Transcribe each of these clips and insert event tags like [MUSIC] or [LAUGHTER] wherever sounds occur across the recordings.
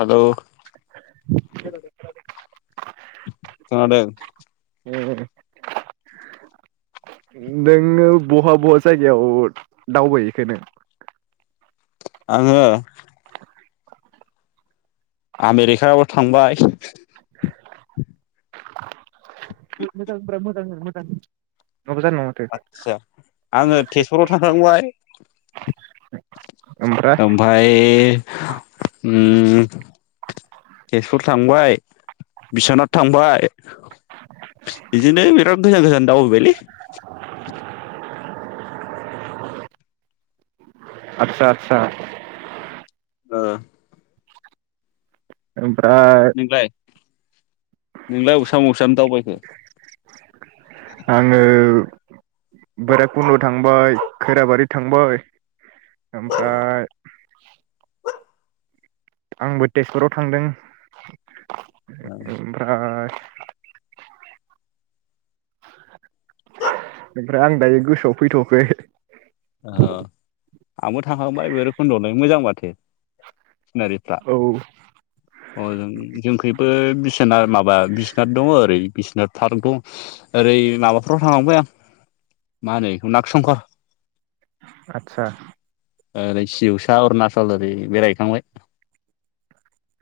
Hello खोनादों। [UNINTELLIGIBLE] नोंनो बहा बहा जायगायाव दावबायहैखो नों? आङो? आमेरिकायावबो थांबाय। थोद मोजां होनब्रा मोजां होन मोजां होन। नङाबा जानाय नङा माथो आदसा आङो तेजपुराव । थांखांबाय ओमफाय उम तेजपुर थांबाय। बिस्वानात थांबाय बिदिनो बिराद गोजान गोजान दावबायबायलै आतसा आतसा। ओ। [UNINTELLIGIBLE] नोंलाय? नोंलाय अबेसाम मसाम दावबायखो? आङो भैरागकुन्द थांबाय खैराबारि थांबाय। ओमफाय आंबो तेजपुराव थांदों । ओमफ्राय ओमफ्राय आं दायो गोसोआव फैथ'आखै। ओ आंबो थांखांबाय भैरबखुन्दआवलाय मोजां माथो सिनारिफ्रा औ अजों जोंखैबो बिसोना माबा बि बिसनाथ दङ ओरै बिसनाथ पार्क दं ओरै माबाफ्राव थांखांबाय आं मा होनो बेखौ नाग संकर। आच्छा। ओरै सिउसा अरुणचल ओरै बेरायहैखांबाय।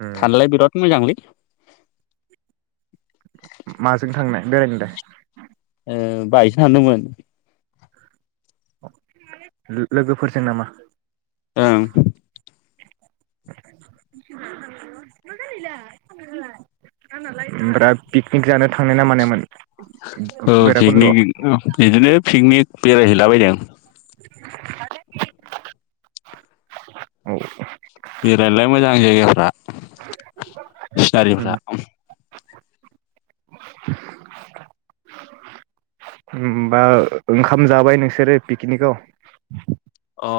उम थानोलाय बिराद मोजांलै। माजों थांनाय बेरायनोलाय? ओ बाइक सो हानदोंमोन। लोगोफोरजों नामा? ओं [INAUDIBLE] ओमफ्रा पिकनिक जानो थांनाय ना मानायमोन? ओ भैराबखुन्द'आव पिकनिक बिदिनो पिकनिक। बेरायहैलाबायदों। [INAUDIBLE] औ बेरायनोलाय मोजां जायगाफ्रा उम सिनारिफ्रा। [INAUDIBLE] होनबा ओंखाम जाबाय नोंसोरो पिकनिक आव? अ।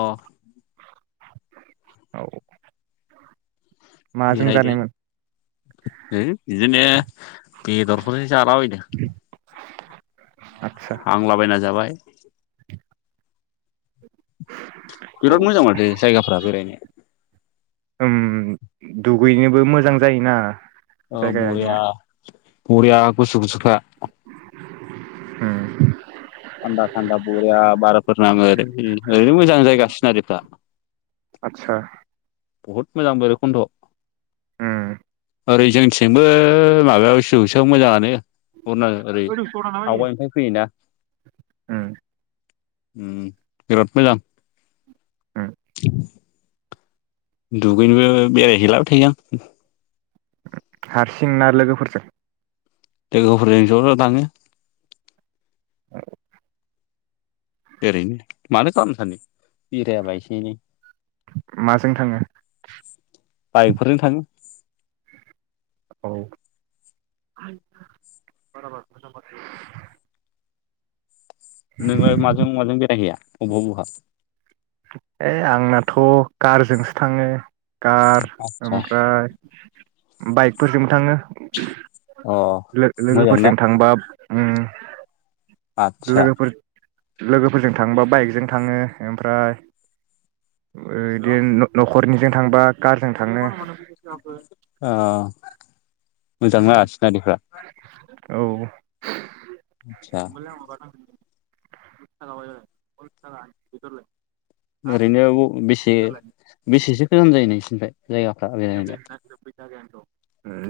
औ। माजों जानायमोन? होम बिदिनो बेदरफोरजों जालाबायदों। आदसा हांलाबायना जाबाय। औ बिराद मोजां मथो जायगाफ्रा बेरायनो। ओम दुगैनोबो मोजां जायोना। ओ बरिया। जायगाया बरिया‌ गुसु गुसु बा [INAUDIBLE] ओम। थान्दा थान्दा बरिया बारफोर नाङो ओरै ओरैनो मोजां जायगा सिनारिफ्रा। आदसा बहुत मोजां बैराखन्द'आव ओम ओरै जोंनिथिंबो माबायाव सौसोआव मोजाङानो। उरना ओरै आवगायनिफ्राय फैयोना। ओम। ओम बिराद मोजां। ओम। दुगैनोबो बेरायहैलाबाय थायो आं। हारसिं ना लोगोफोरजों? लोगोफोरजों ज' ज' थाङो। औ ओरैनो मानो खालामनो सानो बेरायाबा एसे एनै माजों थाङो बाइकफोरजों थाङो। औ [UNINTELLIGIBLE] नोङो माजों माजों बेरायहैया? बहा बहा? ओइ आंनाथ' कारजोंसो थाङो। कार आदसा ओमफ्राय बाइकफोरजोंबो थाङो। अ मोजां लो-लोगोफोरजों थांबा उम आतसा लोगोफोरजों थांबा बाइकजों थाङो। ओमफ्राय ओ बिदिनो न'खरनिजों थांबा कारजों थांङो। ओ मोजां ना सिनारिफ्रा? औ आदसा [INAUDIBLE] ब [INAUDIBLE] ओरैनो बेसे बेसेसो गोजान जायो नोंसिनिफ्राय? जायगाफ्रा बेरायनो?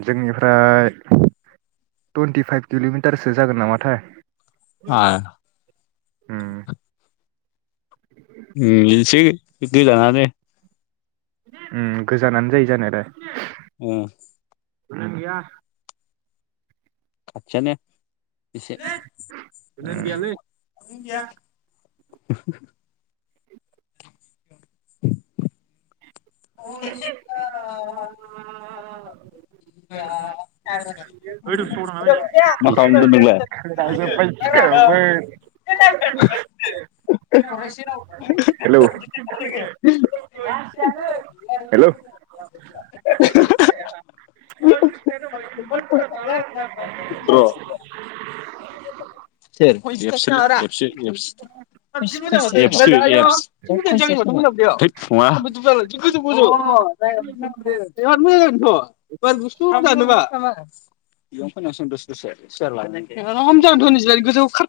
जोंनिफ्राय टुइन्टि फाइभ किल'मिटारसो जागोन नामाथाय। आ उम उम इसे गोजाननानो। उम गोजानानो जायो जानायालाय। उम उम खाथियानो। एसे। [INAUDIBLE] [UNINTELLIGIBLE] मा खालामदों नोंलाय? उम [UNINTELLIGIBLE] हेलौ हेलौ [UNINTELLIGIBLE] र [UNINTELLIGIBLE] [UNINTELLIGIBLE]